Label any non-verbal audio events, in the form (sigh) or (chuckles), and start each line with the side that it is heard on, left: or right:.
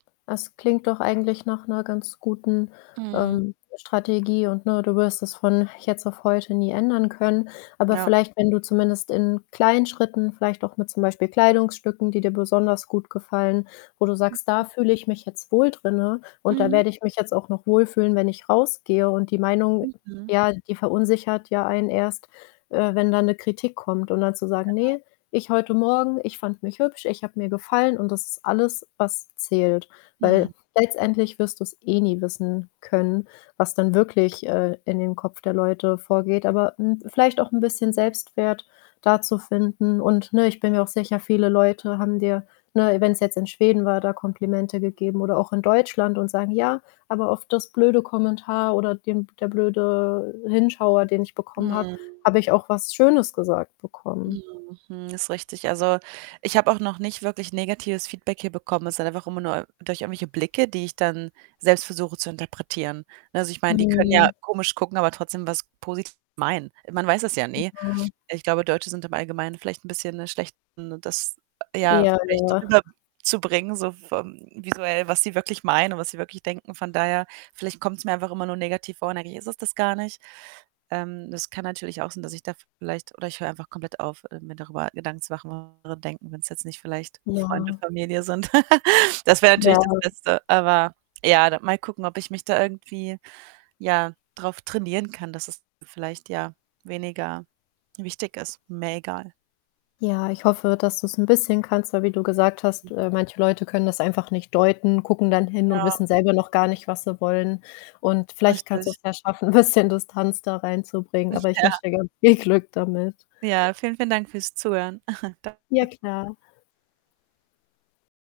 left: Das klingt doch eigentlich nach 'ner ganz guten,
right: Mhm.
left: ähm, Strategie. Und, ne, du wirst es von jetzt auf heute nie ändern können. Aber
right: Ja.
left: vielleicht, wenn du zumindest in kleinen Schritten vielleicht auch mit, zum Beispiel Kleidungsstücken, die dir besonders gut gefallen, wo du sagst: „Da
right: Mhm.
left: fühle ich mich jetzt wohl drinne und da
right: Mhm.
left: werde ich mich jetzt auch noch wohlfühlen, wenn ich rausgehe." Und die Meinung,
right: Mhm.
left: ja, die verunsichert ja einen erst, äh, wenn da 'ne Kritik kommt. Und dann zu sagen:
right: Genau.
left: „Ne, ich heute Morgen ich fand mich hübsch. Ich habe mir gefallen.” Und das ist alles, was zählt. Weil
right: Hm.
left: letztendlich wirst du's eh nie wissen können, was dann wirklich, äh, in dem Kopf der Leute vorgeht. Aber, hm, vielleicht auch 'n bisschen Selbstwert da zu finden. Und, ne, ich bin mir auch sicher, viele Leute haben dir, ne, wenn's jetzt in Schweden war, da Komplimente gegeben oder auch in Deutschland und sagen: „Ja, aber auf das blöde Kommentar oder den der blöde Hinschauer, den ich bekommen habe,
right: Mhm.
left: habe ich auch was Schönes gesagt bekommen.“
right: Mhm, hm, ist richtig. Also, ich habe auch noch nicht wirklich negatives Feedback hier bekommen. Es sind einfach immer nur durch irgendwelche Blicke, die ich dann selbst versuche zu interpretieren, ne? Also, ich meine, die können ja
left: Hm.
right: komisch gucken, aber trotzdem was Positives meinen. Man weiß es ja nie.
left: (unintelligible)
right: Ich glaube, Deutsche sind im Allgemeinen vielleicht 'n bisschen 'ne schlecht ne, das ja
left: Ja,
right: vielleicht
left: ja.
right: rüber zubringen so vom visuell, was sie wirklich meinen und was sie wirklich denken. Von daher, vielleicht kommt's mir einfach immer nur negativ vor und eigentlich ist es das gar nicht. Ähm, das kann natürlich auch sein, dass ich da vielleicht oder ich höre einfach komplett auf, äh, mir darüber Gedanken zu machen was andere denken, wenn's jetzt nicht vielleicht Freunde,
left: Ja.
right: Familie sind. (chuckles) Das wäre natürlich
left: Ja.
right: das Beste. Aber, ja, da mal gucken, ob ich mich da irgendwie, ja, drauf trainieren kann, dass es vielleicht, ja, weniger wichtig ist, mehr egal.
left: Ja, ich hoffe, dass du's 'n bisschen kannst. Weil wie du gesagt hast,
right: (unintelligible)
left: äh, manche Leute können das einfach nicht deuten, gucken dann hin und
right: Ja.
left: wissen selber noch gar nicht, was sie wollen. Und vielleicht kannst
right: Richtig.
left: du's ja schaffen, 'n bisschen Distanz da reinzubringen,
right: (chuckles)
left: aber ich
right: Ja.
left: wünsche dir ganz viel Glück damit.
right: Ja, vielen, vielen Dank fürs Zuhören. (chuckles) Danke.
left: Ja, klar.